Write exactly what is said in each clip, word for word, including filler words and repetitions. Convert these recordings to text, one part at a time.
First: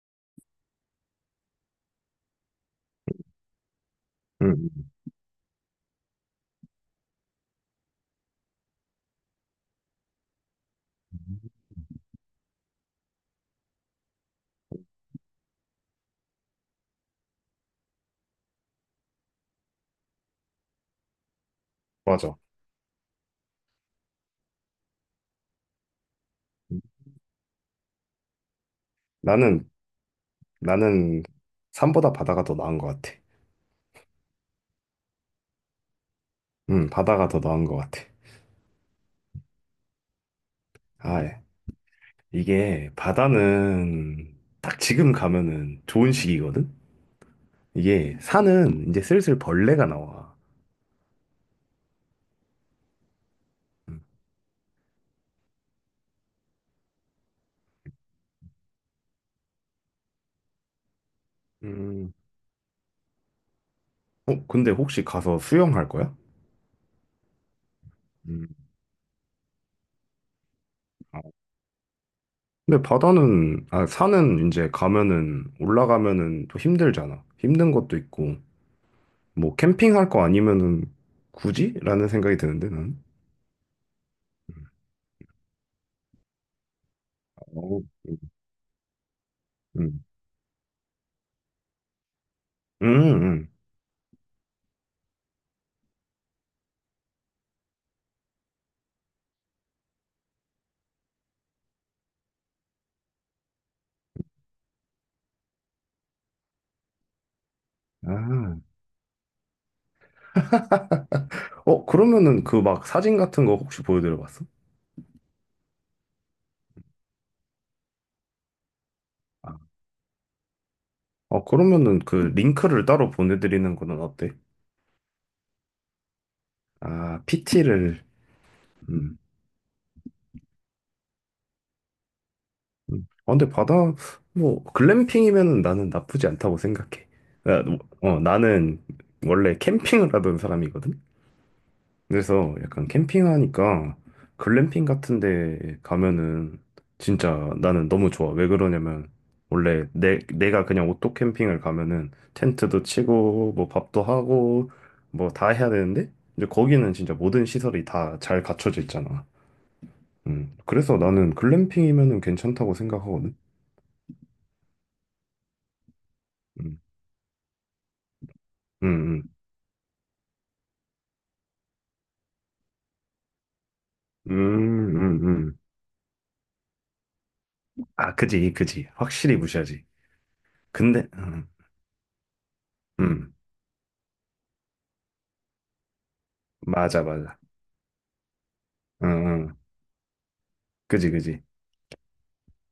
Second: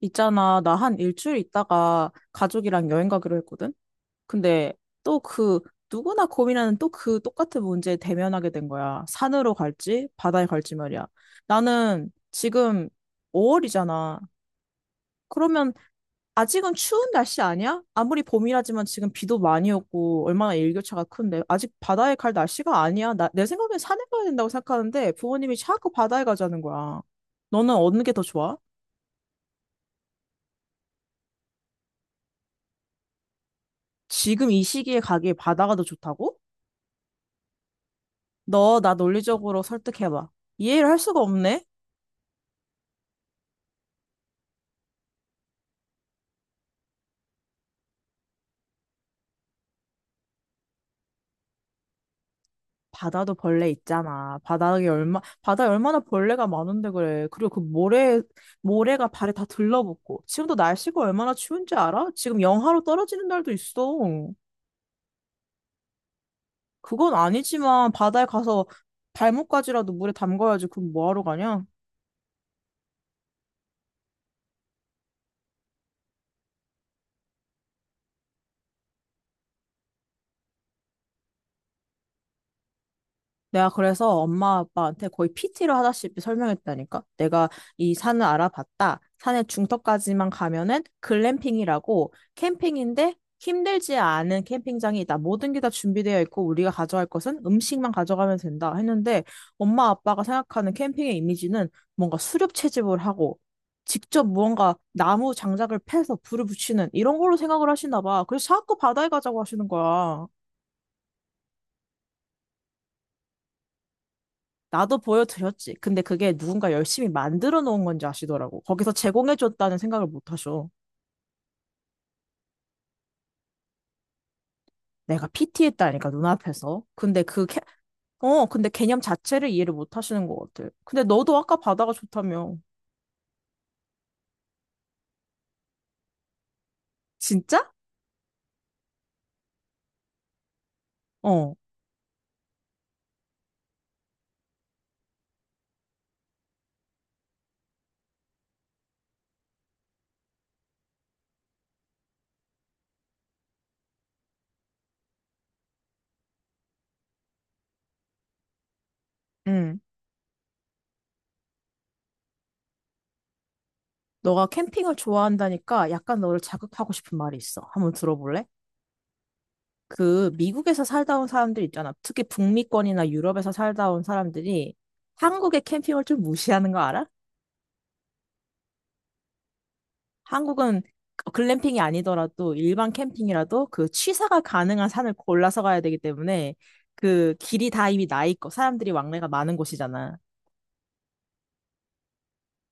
있잖아, 나 한 일주일 있다가 가족이랑 여행 가기로 했거든? 음, 근데 또 그, 누구나 고민하는 또 그 똑같은 문제에 대면하게 된 거야. 산으로 갈지, 바다에 갈지 말이야. 음. 나는 지금 오 월이잖아. 그러면 아직은 추운 날씨 아니야? 아무리 봄이라지만 지금 비도 많이 오고 얼마나 일교차가 큰데 아직 바다에 갈 맞아. 날씨가 아니야. 나, 내 생각엔 산에 가야 된다고 생각하는데 부모님이 자꾸 바다에 가자는 음, 거야. 너는 어느 게 더 좋아? 나는, 나는 산보다 바다가 더 나은 것 같아. 지금 이 시기에 가기에 바다가 더 좋다고? 음, 바다가 더 나은 것 같아. 너 나 논리적으로 설득해봐. 이해를 할 수가 아, 예. 없네? 이게 바다는 딱 지금 가면은 좋은 시기거든? 이게 산은 이제 슬슬 벌레가 나와. 바다도 벌레 있잖아. 바닥에 얼마, 바다에 얼마나 벌레가 많은데 그래. 그리고 그 모래, 모래가 발에 다 들러붙고. 지금도 날씨가 얼마나 추운지 알아? 음, 지금 영하로 떨어지는 날도 있어. 어, 근데 혹시 가서 수영할 거야? 그건 아니지만 바다에 음, 가서 발목까지라도 물에 담가야지. 그럼 아. 뭐하러 가냐? 근데 바다는, 아, 산은 이제 가면은, 올라가면은 또 힘들잖아. 힘든 것도 있고, 뭐 캠핑할 거 아니면은 굳이? 라는 생각이 드는데, 나는. 내가 그래서 엄마 아빠한테 거의 피티를 하다시피 설명했다니까. 내가 어, 이 산을 알아봤다. 산의 음, 중턱까지만 가면은 글램핑이라고 음, 캠핑인데 음. 음. 힘들지 않은 캠핑장이 있다. 모든 게 다 준비되어 있고 우리가 가져갈 것은 음식만 가져가면 된다. 했는데 엄마 아빠가 생각하는 캠핑의 이미지는 뭔가 수렵 채집을 하고 직접 무언가 나무 장작을 패서 불을 붙이는 이런 걸로 생각을 하시나 봐. 그래서 아, 자꾸 바다에 가자고 하시는 거야. 어, 그러면은 그 막 사진 같은 거 혹시 보여드려 봤어? 나도 보여드렸지. 근데 그게 누군가 열심히 만들어 놓은 건지 아시더라고. 거기서 아, 제공해줬다는 생각을 못 하셔. 어, 그러면은 그 링크를 따로 보내드리는 거는 어때? 내가 피티했다니까, 눈앞에서. 근데 아, 그, 캐... 피티를, 어, 근데 개념 음, 자체를 이해를 못 하시는 것 같아. 근데 너도 아까 바다가 좋다며. 음. 아, 근데 바다, 뭐, 글램핑이면은 나는 나쁘지 않다고 생각해. 나, 진짜? 어, 나는 원래 캠핑을 하던 사람이거든? 어, 그래서 약간 캠핑하니까 글램핑 같은 데 가면은 진짜 나는 너무 좋아. 왜 그러냐면 원래 내, 내가 그냥 오토 캠핑을 가면은 텐트도 치고 뭐 밥도 하고 뭐 다 해야 되는데 이제 거기는 진짜 모든 시설이 다 잘 갖춰져 있잖아. 응. 음. 그래서 나는 글램핑이면은 괜찮다고 생각하거든. 너가 캠핑을 좋아한다니까 약간 너를 음. 자극하고 싶은 말이 있어. 한번 들어볼래? 음. 그 미국에서 살다 온 사람들 있잖아. 특히 북미권이나 유럽에서 살다 온 음. 사람들이 음. 음. 음. 한국의 캠핑을 좀 무시하는 거 알아? 아, 그지. 그지. 확실히 무시하지. 한국은 근데 음. 글램핑이 아니더라도 일반 음. 캠핑이라도 그 취사가 가능한 산을 골라서 가야 되기 때문에 맞아 그 맞아. 길이 다 이미 나 있고 사람들이 응, 왕래가 많은 응. 곳이잖아. 그지, 그지.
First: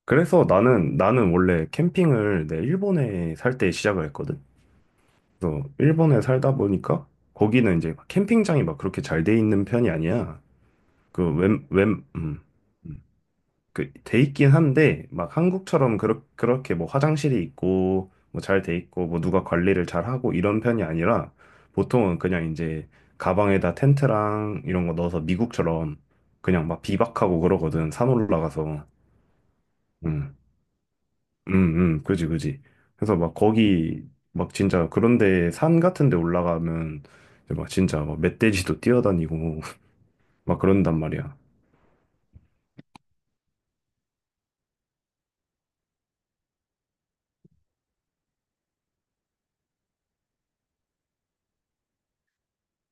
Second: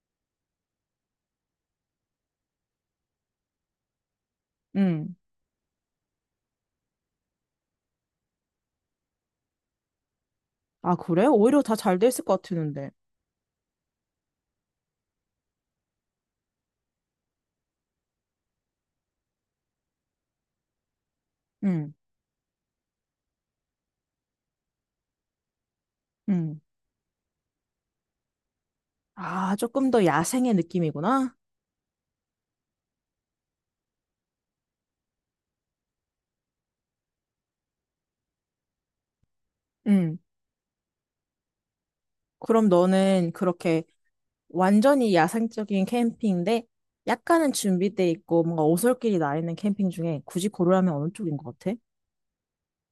그래서 나는, 나는 원래 캠핑을 내 일본에 살 때 시작을 했거든. 음. 그래서 일본에 살다 보니까 거기는 이제 캠핑장이 막 그렇게 잘 돼 있는 편이 아니야. 아, 그래? 그 오히려 웬, 다 잘 웬, 돼 있을 음. 것 같았는데. 음. 그, 돼 있긴 한데, 막 한국처럼 그렇, 그렇게 뭐 화장실이 있고, 뭐 잘 돼 있고, 뭐 누가 관리를 잘 하고 이런 편이 아니라, 음. 보통은 그냥 이제 가방에다 텐트랑 이런 거 넣어서 미국처럼 음. 그냥 막 비박하고 그러거든. 산 올라가서. 아, 조금 더 음. 야생의 느낌이구나. 음, 음, 그지, 그지. 그래서 막 거기, 막 진짜 그런데 산 같은 데 올라가면 이제 막 진짜 막 멧돼지도 뛰어다니고 음. 막 그런단 말이야. 그럼 너는 그렇게 완전히 야생적인 캠핑인데 약간은 준비돼 있고 뭔가 오솔길이 나 있는 캠핑 중에 굳이 고르라면 어느 쪽인 것 같아?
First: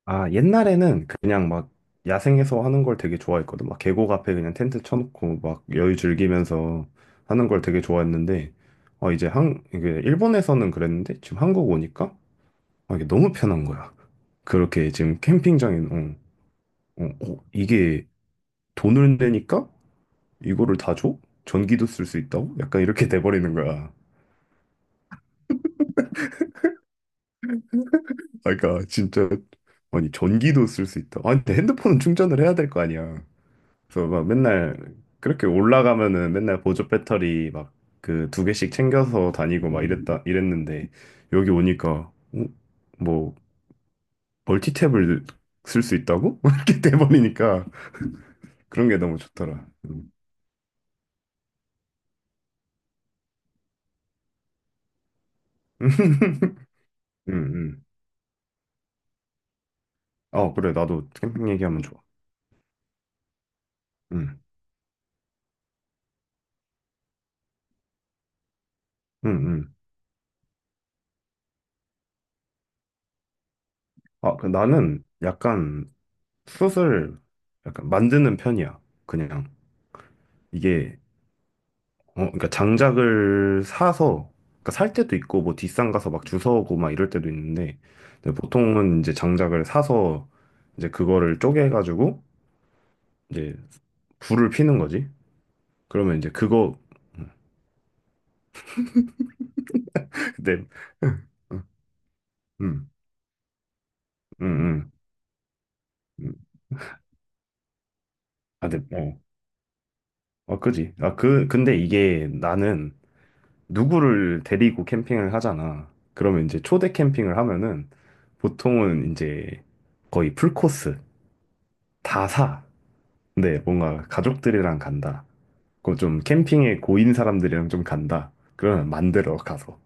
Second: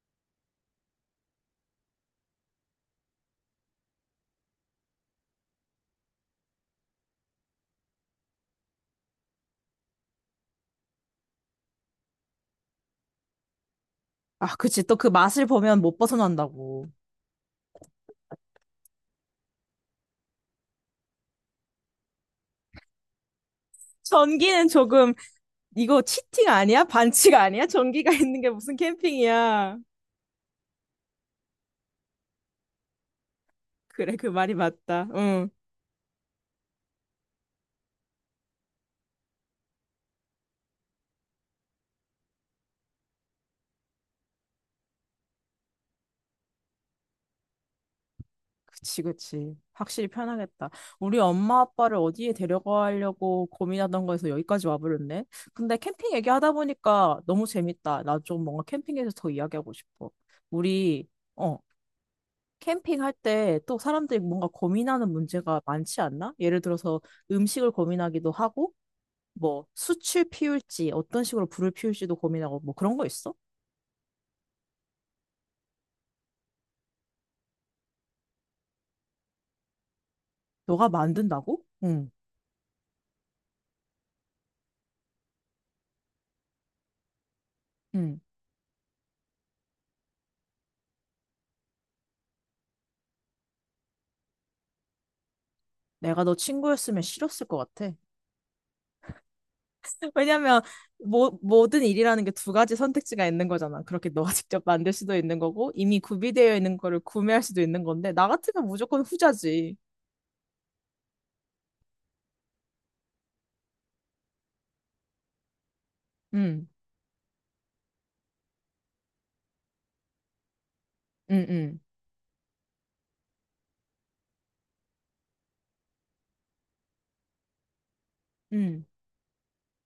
아, 옛날에는 그냥 막 야생에서 하는 걸 되게 좋아했거든. 막 계곡 앞에 그냥 텐트 쳐놓고 막 여유 즐기면서 하는 걸 되게 좋아했는데, 어, 이제 한, 이게 일본에서는 그랬는데 지금 한국 오니까 아, 이게 너무 편한 거야. 아, 그치. 그렇게 또 그 지금 맛을 보면 캠핑장에, 못 어, 벗어난다고. 어, 어, 이게 돈을 내니까 이거를 다 줘? 전기도 쓸 수 있다고? 약간 이렇게 돼버리는 거야. 전기는 조금 이거 치팅 아니야? 반칙 아니야? 전기가 있는 게 아, 무슨 그러니까 진짜 캠핑이야? 아니 전기도 쓸 수 있다. 아니 근데 핸드폰은 충전을 해야 될 거 아니야. 그래서 그래 그 막 말이 맨날 맞다. 그렇게 응. 올라가면은 맨날 보조 배터리 막 그 두 개씩 챙겨서 다니고 막 이랬다 이랬는데 여기 오니까 어? 뭐 멀티탭을 쓸 수 있다고? 이렇게 돼버리니까 그런 게 그치 너무 그치. 좋더라. 확실히 편하겠다. 우리 엄마 아빠를 어디에 데려가려고 고민하던 거에서 여기까지 와버렸네. 근데 캠핑 얘기하다 보니까 음, 너무 음. 재밌다. 나 좀 뭔가 캠핑에서 더 이야기하고 싶어. 어, 그래. 우리 나도 캠핑 어 얘기하면 좋아. 캠핑할 때 또 사람들이 음, 뭔가 고민하는 문제가 많지 않나? 예를 들어서 음식을 고민하기도 하고. 음, 뭐 음. 숯을 피울지 어떤 식으로 불을 피울지도 고민하고 뭐 그런 거 있어? 아, 그 나는 약간 숏을 약간 만드는 편이야. 그냥 너가 이게 만든다고? 응, 어 그러니까 장작을 사서 그러니까 살 때도 있고 뭐 뒷산 가서 막 주워오고 막 이럴 때도 있는데 응. 근데 보통은 이제 장작을 사서 이제 그거를 쪼개가지고 이제 불을 피는 거지. 그러면 내가 이제 너 그거 친구였으면 싫었을 것 같아. 왜냐면 근데 음, 뭐 모든 일이라는 게 두 가지 음, 선택지가 있는 거잖아. 그렇게 너가 직접 음. 만들 수도 있는 거고 이미 음. 구비되어 있는 거를 구매할 수도 있는 건데 나 같으면 아, 근데 무조건 어, 후자지. 어, 그지. 아, 그 근데 이게 나는 누구를 데리고 캠핑을 하잖아. 그러면 이제 응, 초대 캠핑을 하면은 보통은 이제 거의 풀코스 응, 응, 다 사. 근데 뭔가 가족들이랑 간다. 그좀 캠핑에 고인 사람들이랑 좀 간다. 응. 그러면 만들어 가서.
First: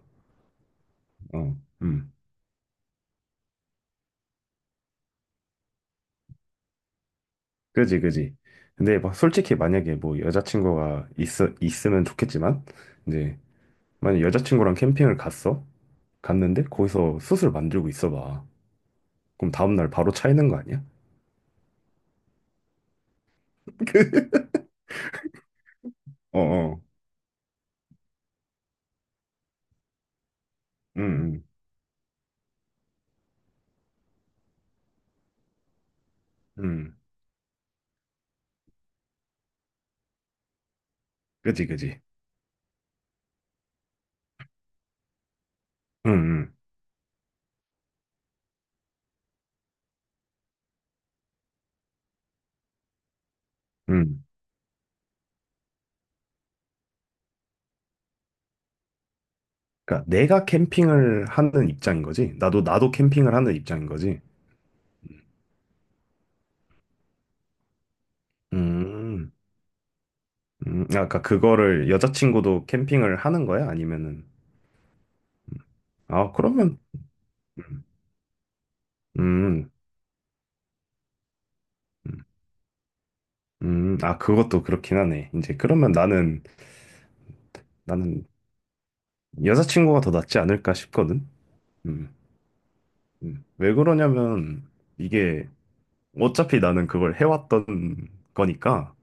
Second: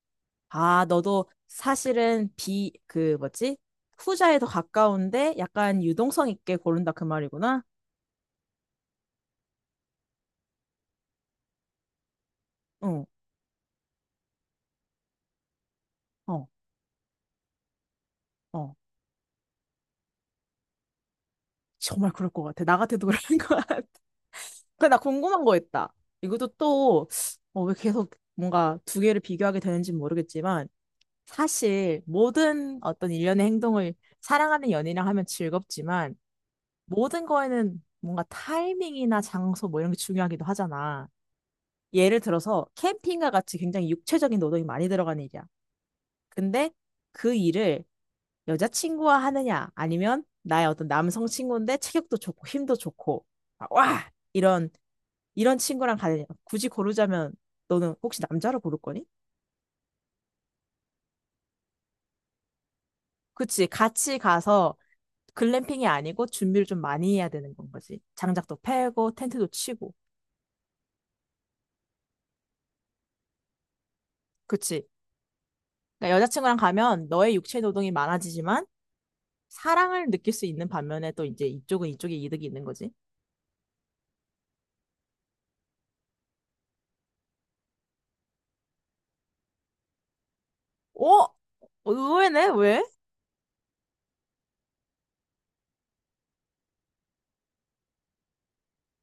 아, 너도 어, 음, 사실은 비 그 뭐지? 후자에 더 가까운데 약간 유동성 있게 고른다 그 말이구나. 그지, 그지. 근데 막 솔직히 만약에 뭐 여자친구가 있어 있으면 좋겠지만 응, 이제 만약 여자친구랑 캠핑을 갔어, 어, 갔는데 거기서 숯을 만들고 있어봐. 어. 그럼 다음날 바로 차이는 거 아니야? 정말 그럴 것 같아. 나 같아도 그럴 것 같아. 근데 나 궁금한 거 있다. 어, 이것도 어. 또, 어, 왜 계속 뭔가 두 개를 비교하게 되는지는 모르겠지만, 응, 사실 모든 어떤 일련의 행동을 사랑하는 연인이랑 하면 즐겁지만, 음, 모든 거에는 뭔가 타이밍이나 장소 뭐 이런 게 중요하기도 하잖아. 그지, 그지. 예를 들어서 캠핑과 같이 굉장히 육체적인 노동이 많이 들어가는 일이야. 음, 음, 근데 그 일을 여자친구와 하느냐, 아니면 나의 어떤 남성 친구인데 체격도 좋고 힘도 좋고, 막 와! 음. 이런, 이런 친구랑 가느냐. 굳이 고르자면 너는 혹시 남자로 고를 거니? 그러니까 내가 캠핑을 하는 입장인 거지. 나도 나도 캠핑을 하는 그치, 입장인 같이 거지. 가서 글램핑이 아니고 준비를 좀 많이 해야 되는 건 거지. 장작도 패고, 음, 텐트도 치고. 음. 아까 그거를 여자친구도 캠핑을 하는 거야? 아니면은 그치. 그러니까 아 여자친구랑 그러면 가면 너의 육체 음, 노동이 많아지지만 음, 사랑을 느낄 수 있는 반면에 또 이제 이쪽은 이쪽에 음. 이득이 있는 거지. 음. 아 그것도 그렇긴 하네. 이제 그러면 나는 나는 여자친구가 더 낫지 않을까 어? 싶거든. 음, 의외네? 왜? 음. 왜 그러냐면 이게 어차피 나는 그걸 해왔던 거니까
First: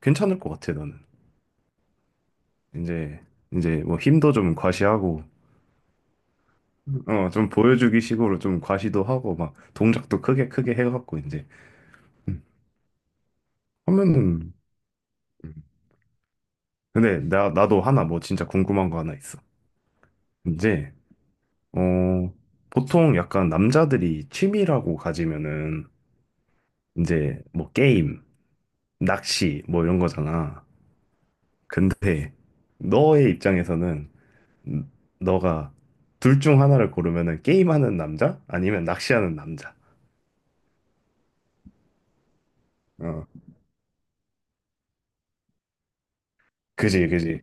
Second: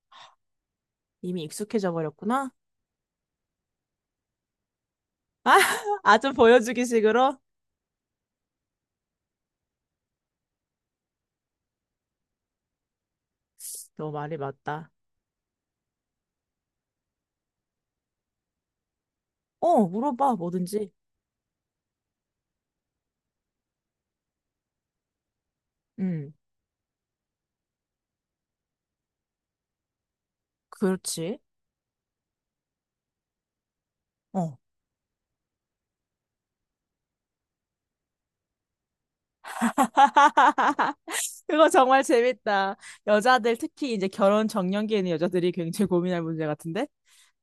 괜찮을 것 같아 나는. 이미 익숙해져 버렸구나. 이제 이제 뭐 힘도 좀 과시하고 아, 아, 좀 보여주기 어 식으로? 좀 보여주기 식으로 좀 과시도 하고 막 동작도 크게 크게 해갖고 이제 음, 너 말이 하면은 맞다. 음. 근데 나 나도 하나 뭐 진짜 궁금한 거 하나 있어 어, 물어봐, 뭐든지. 이제 어 보통 약간 남자들이 취미라고 가지면은 음, 이제 뭐 게임 낚시 뭐 이런 거잖아 그렇지. 근데 너의 입장에서는 어. 음, 너가 둘 중 하나를 고르면은 게임하는 남자 아니면 낚시하는 남자 그거 정말 재밌다. 어 여자들, 특히 이제 결혼 정년기에 있는 여자들이 굉장히 고민할 문제 같은데? 그지 그지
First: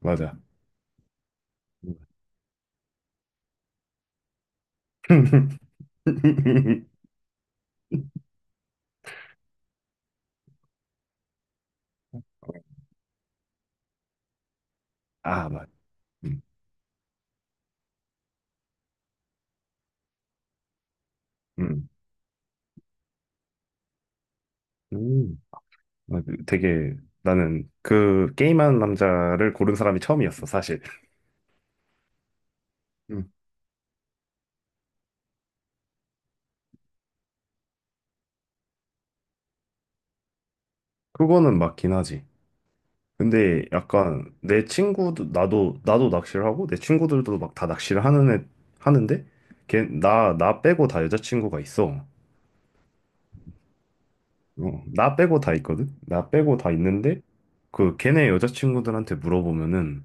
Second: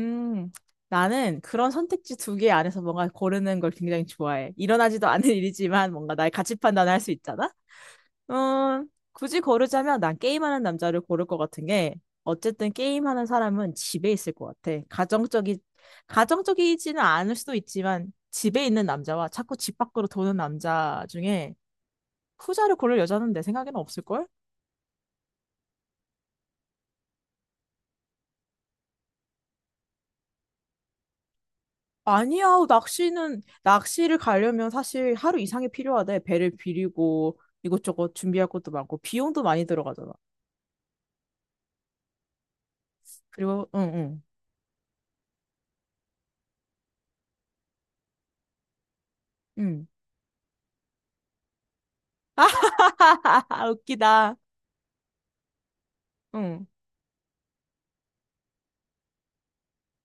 맞아. 나는 그런 선택지 두 개 안에서 뭔가 고르는 걸 굉장히 좋아해. 일어나지도 않은 일이지만 뭔가 나의 가치 판단을 할 수 있잖아? 어, 굳이 고르자면 난 게임하는 남자를 고를 것 같은 게 어쨌든 게임하는 사람은 집에 있을 것 같아. 아, 가정적이 맞. 음, 가정적이지는 않을 수도 있지만 집에 있는 남자와 자꾸 집 밖으로 도는 남자 중에 음, 후자를 고를 여자는 내 생각에는 없을걸? 음. 맞- 되게 나는 그 게임하는 남자를 고른 사람이 처음이었어, 사실. 아니야, 음. 낚시는 낚시를 가려면 사실 하루 이상이 필요하대. 배를 비리고 이것저것 준비할 것도 많고 비용도 많이 들어가잖아. 그거는 맞긴 하지. 근데 그리고 응 응. 약간 내 친구도 나도 나도 낚시를 하고 내 친구들도 막 다 낚시를 하는 애 하는데 걔 응. 나 나 빼고 다 여자친구가 있어. 웃기다. 어, 나 빼고 다 있거든? 나 빼고 응. 다 있는데, 그, 걔네 여자친구들한테 물어보면은,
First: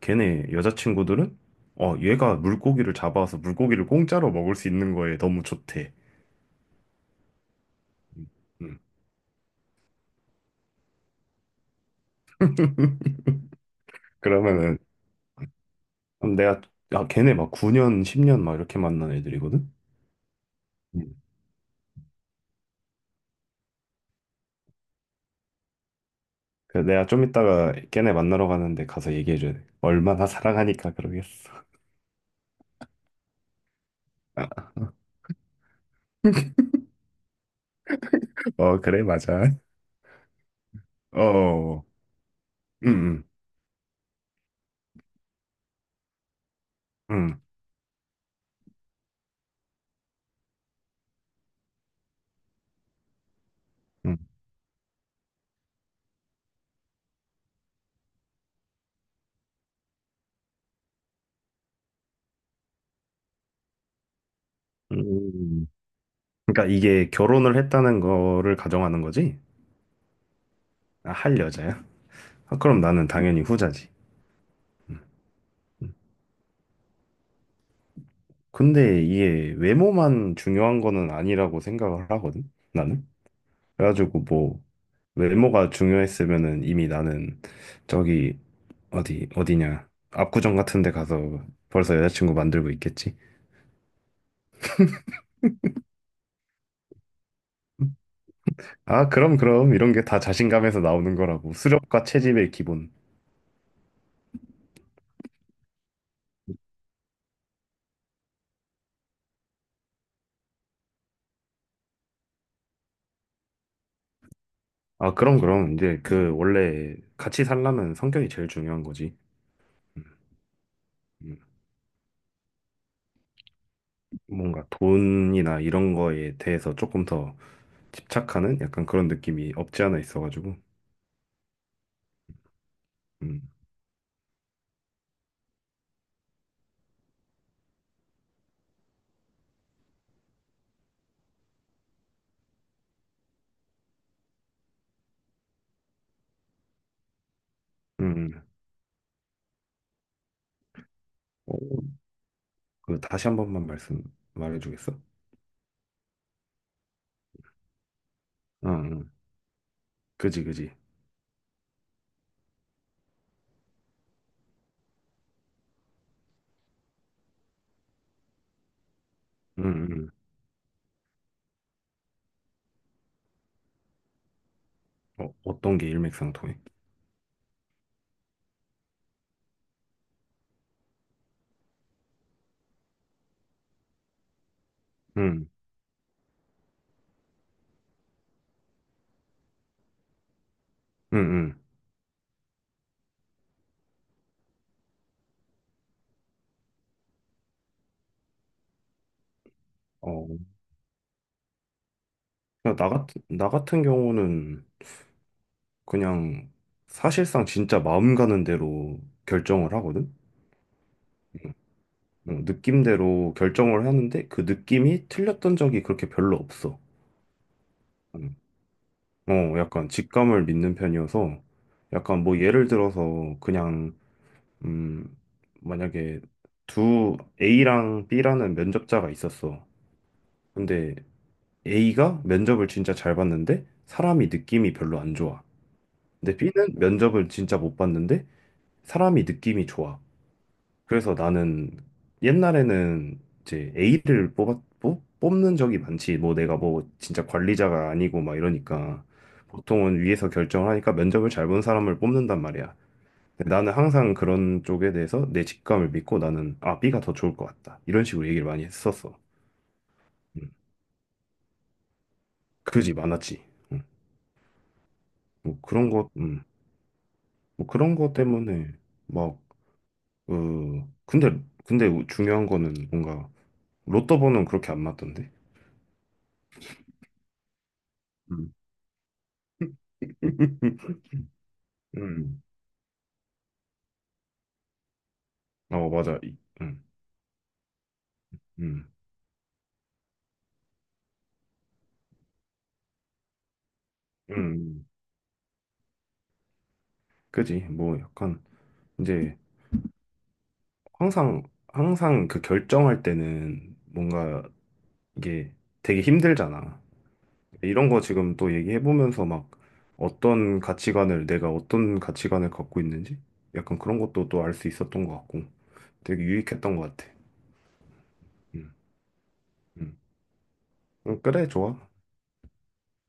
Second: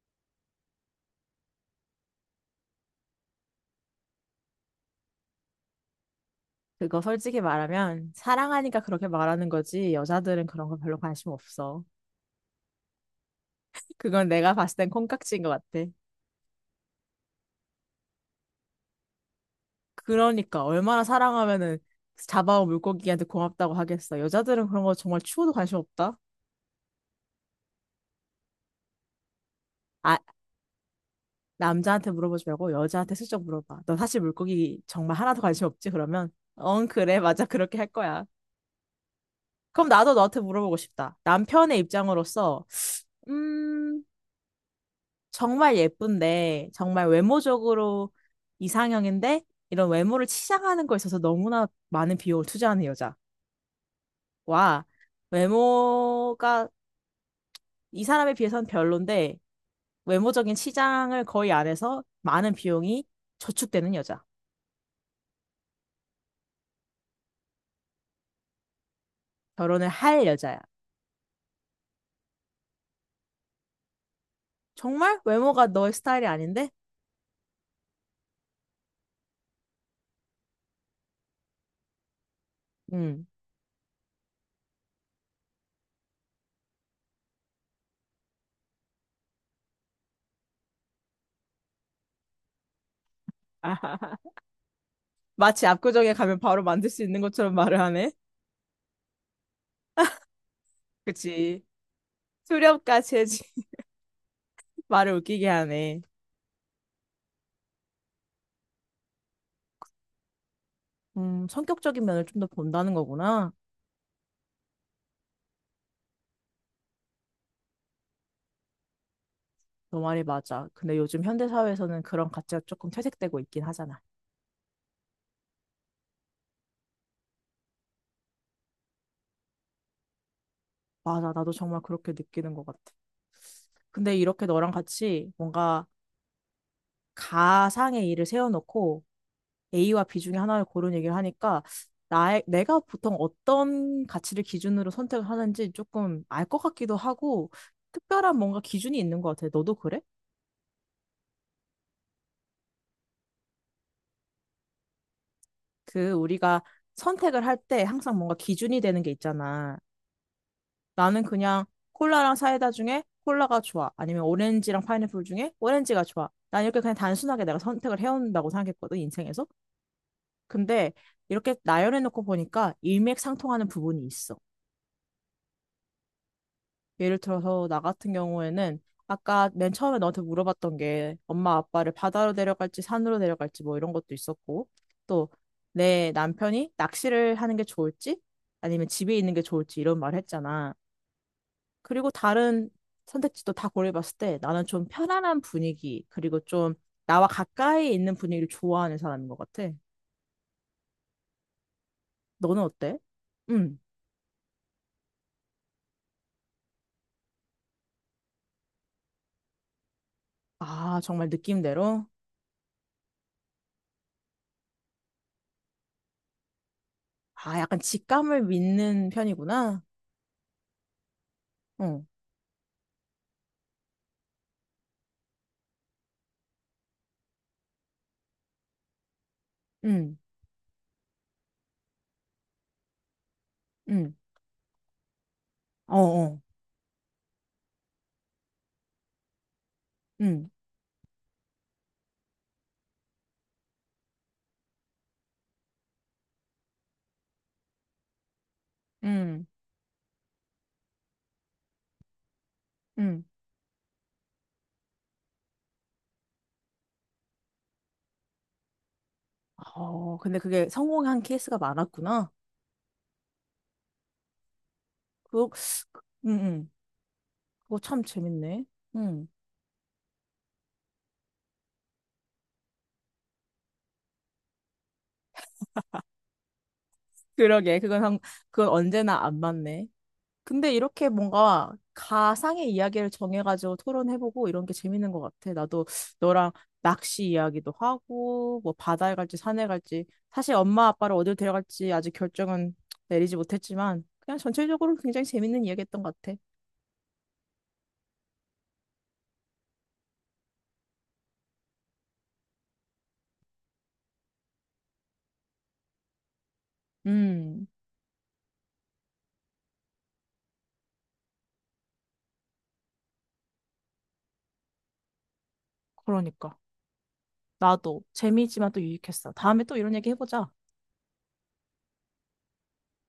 걔네 여자친구들은, 어, 얘가 물고기를 잡아서 물고기를 공짜로 먹을 수 있는 거에 너무 좋대. 그거 솔직히 말하면 음. 사랑하니까 그렇게 말하는 거지 여자들은 그런 거 별로 관심 없어. 그건 내가 봤을 그러면은, 땐 콩깍지인 것 같아. 그럼 내가, 아, 걔네 막 구 년, 십 년 막 이렇게 만난 애들이거든? 그러니까 얼마나 음. 사랑하면은 잡아온 물고기한테 고맙다고 하겠어. 여자들은 그런 거 정말 추워도 관심 없다. 그래서 내가 좀 이따가 걔네 만나러 가는데 가서 얘기해줘야 돼. 아, 얼마나 사랑하니까 그러겠어. 남자한테 물어보지 말고 여자한테 슬쩍 물어봐. 너 사실 물고기 정말 하나도 관심 없지? 그러면 응, 그래. 맞아. 그렇게 할 거야. 어, 그래, 맞아. 그럼 나도 너한테 물어보고 싶다. 남편의 어, 입장으로서 응, 음 정말 예쁜데, 정말 응, 외모적으로 이상형인데, 이런 외모를 치장하는 거에 있어서 너무나 많은 비용을 투자하는 응. 여자와 외모가 이 사람에 비해서는 별론데, 외모적인 치장을 거의 안 해서 많은 비용이 저축되는 여자. 응. 그러니까 이게 결혼을 했다는 거를 가정하는 거지? 결혼을 할 여자야. 아, 할 여자야? 아, 그럼 나는 당연히 후자지. 정말 외모가 너의 음. 스타일이 아닌데? 근데 이게 외모만 중요한 거는 아니라고 생각을 하거든, 나는. 음. 그래가지고 뭐, 외모가 중요했으면은 이미 나는 저기, 어디, 어디냐. 압구정 같은 데 가서 벌써 여자친구 만들고 있겠지. 마치 압구정에 가면 바로 만들 수 있는 것처럼 말을 하네. 아, 그럼, 그럼. 이런 게 다 자신감에서 나오는 거라고. 그치. 수렵과 채집의 기본. 수렵까지 해지 말을 웃기게 하네. 음, 성격적인 면을 좀 더 본다는 거구나. 아, 그럼, 그럼. 이제 그 원래 같이 살려면 성격이 제일 중요한 거지. 너 음. 말이 맞아. 근데 요즘 음. 현대사회에서는 그런 가치가 조금 퇴색되고 있긴 하잖아. 뭔가 돈이나 이런 거에 대해서 조금 더 집착하는 약간 그런 느낌이 없지 않아 있어가지고. 맞아. 나도 정말 그렇게 느끼는 것 같아. 음, 근데 이렇게 너랑 같이 뭔가 가상의 일을 세워놓고 에이와 비 중에 하나를 고른 얘기를 하니까 나의, 내가 보통 어떤 가치를 기준으로 선택을 하는지 조금 알 것 같기도 하고 음. 특별한 음. 뭔가 기준이 있는 것 같아. 너도 그래? 어, 그 다시 한 번만 말씀 말해주겠어? 그 우리가 선택을 할 때 항상 뭔가 응, 기준이 되는 게 응. 있잖아. 그지, 그지. 나는 그냥 콜라랑 사이다 중에 콜라가 좋아. 아니면 오렌지랑 파인애플 중에 오렌지가 좋아. 난 이렇게 그냥 단순하게 내가 선택을 해온다고 생각했거든, 인생에서. 응, 응. 근데 이렇게 나열해놓고 보니까 일맥상통하는 부분이 있어. 어, 어떤 게 일맥상통해? 예를 들어서 나 같은 경우에는 아까 맨 처음에 너한테 물어봤던 게 엄마 아빠를 바다로 데려갈지 산으로 데려갈지 뭐 이런 것도 있었고 또 응, 내 남편이 낚시를 하는 게 좋을지 아니면 집에 있는 게 좋을지 이런 말을 했잖아. 응, 응. 그리고 다른 선택지도 다 고려해봤을 때 나는 좀 편안한 분위기, 그리고 좀 나와 가까이 있는 분위기를 좋아하는 사람인 것 같아. 어, 너는 그냥 나 어때? 같은 나 음. 같은 경우는 그냥 사실상 진짜 마음 가는 대로 결정을 하거든. 아, 정말 느낌대로? 어, 느낌대로 결정을 하는데 그 느낌이 틀렸던 적이 그렇게 별로 없어. 아, 약간 음. 직감을 믿는 어, 편이구나. 약간 직감을 믿는 편이어서 어, 약간 뭐 예를 들어서 그냥 음, 만약에 두 A랑 B라는 면접자가 있었어. 음, 근데 A가 면접을 진짜 잘 봤는데 음, 사람이 느낌이 별로 안 좋아. 어, 근데 어, B는 면접을 진짜 못 봤는데 사람이 느낌이 좋아. 음, 그래서 나는 옛날에는 이제 A를 뽑았, 뽑, 뽑는 적이 많지. 뭐 내가 뭐 진짜 관리자가 아니고 막 이러니까 음, 보통은 위에서 결정을 하니까 면접을 잘 본 사람을 뽑는단 말이야. 음. 근데 나는 항상 그런 쪽에 대해서 내 직감을 믿고 나는 아, B가 더 좋을 것 같다. 이런 식으로 얘기를 많이 했었어. 어, 근데 음. 그게 성공한 케이스가 많았구나. 그지 많았지. 음. 그거, 뭐 그런 것, 음, 음. 음. 뭐 그거 그런 참 것 재밌네. 때문에 음. 막, 어, 근데, 근데 중요한 거는 뭔가 로또 번호는 그렇게 안 맞던데. 그러게, 그건, 한- 음. 그건 언제나 안 맞네. 근데 이렇게 뭔가 음. 가상의 이야기를 정해가지고 토론해보고 이런 게 재밌는 것 같아. 나도 어, 맞아. 이- 너랑 음, 낚시 이야기도 하고, 뭐 음, 바다에 갈지 산에 갈지. 사실 엄마 아빠를 어딜 데려갈지 아직 결정은 내리지 못했지만, 그냥 음. 전체적으로 굉장히 재밌는 이야기였던 것 같아. 그지. 뭐 약간 이제 항상 항상 그 결정할 때는 뭔가 이게 되게 힘들잖아. 음, 이런 거 지금 또 얘기해 보면서 막 어떤 가치관을 내가 어떤 가치관을 갖고 있는지 약간 그런 것도 또 알 수 있었던 것 같고 되게 그러니까. 유익했던 것 같아. 나도 재미있지만 음, 또 유익했어. 다음에 또 이런 음. 얘기 해보자. 음, 그래, 좋아.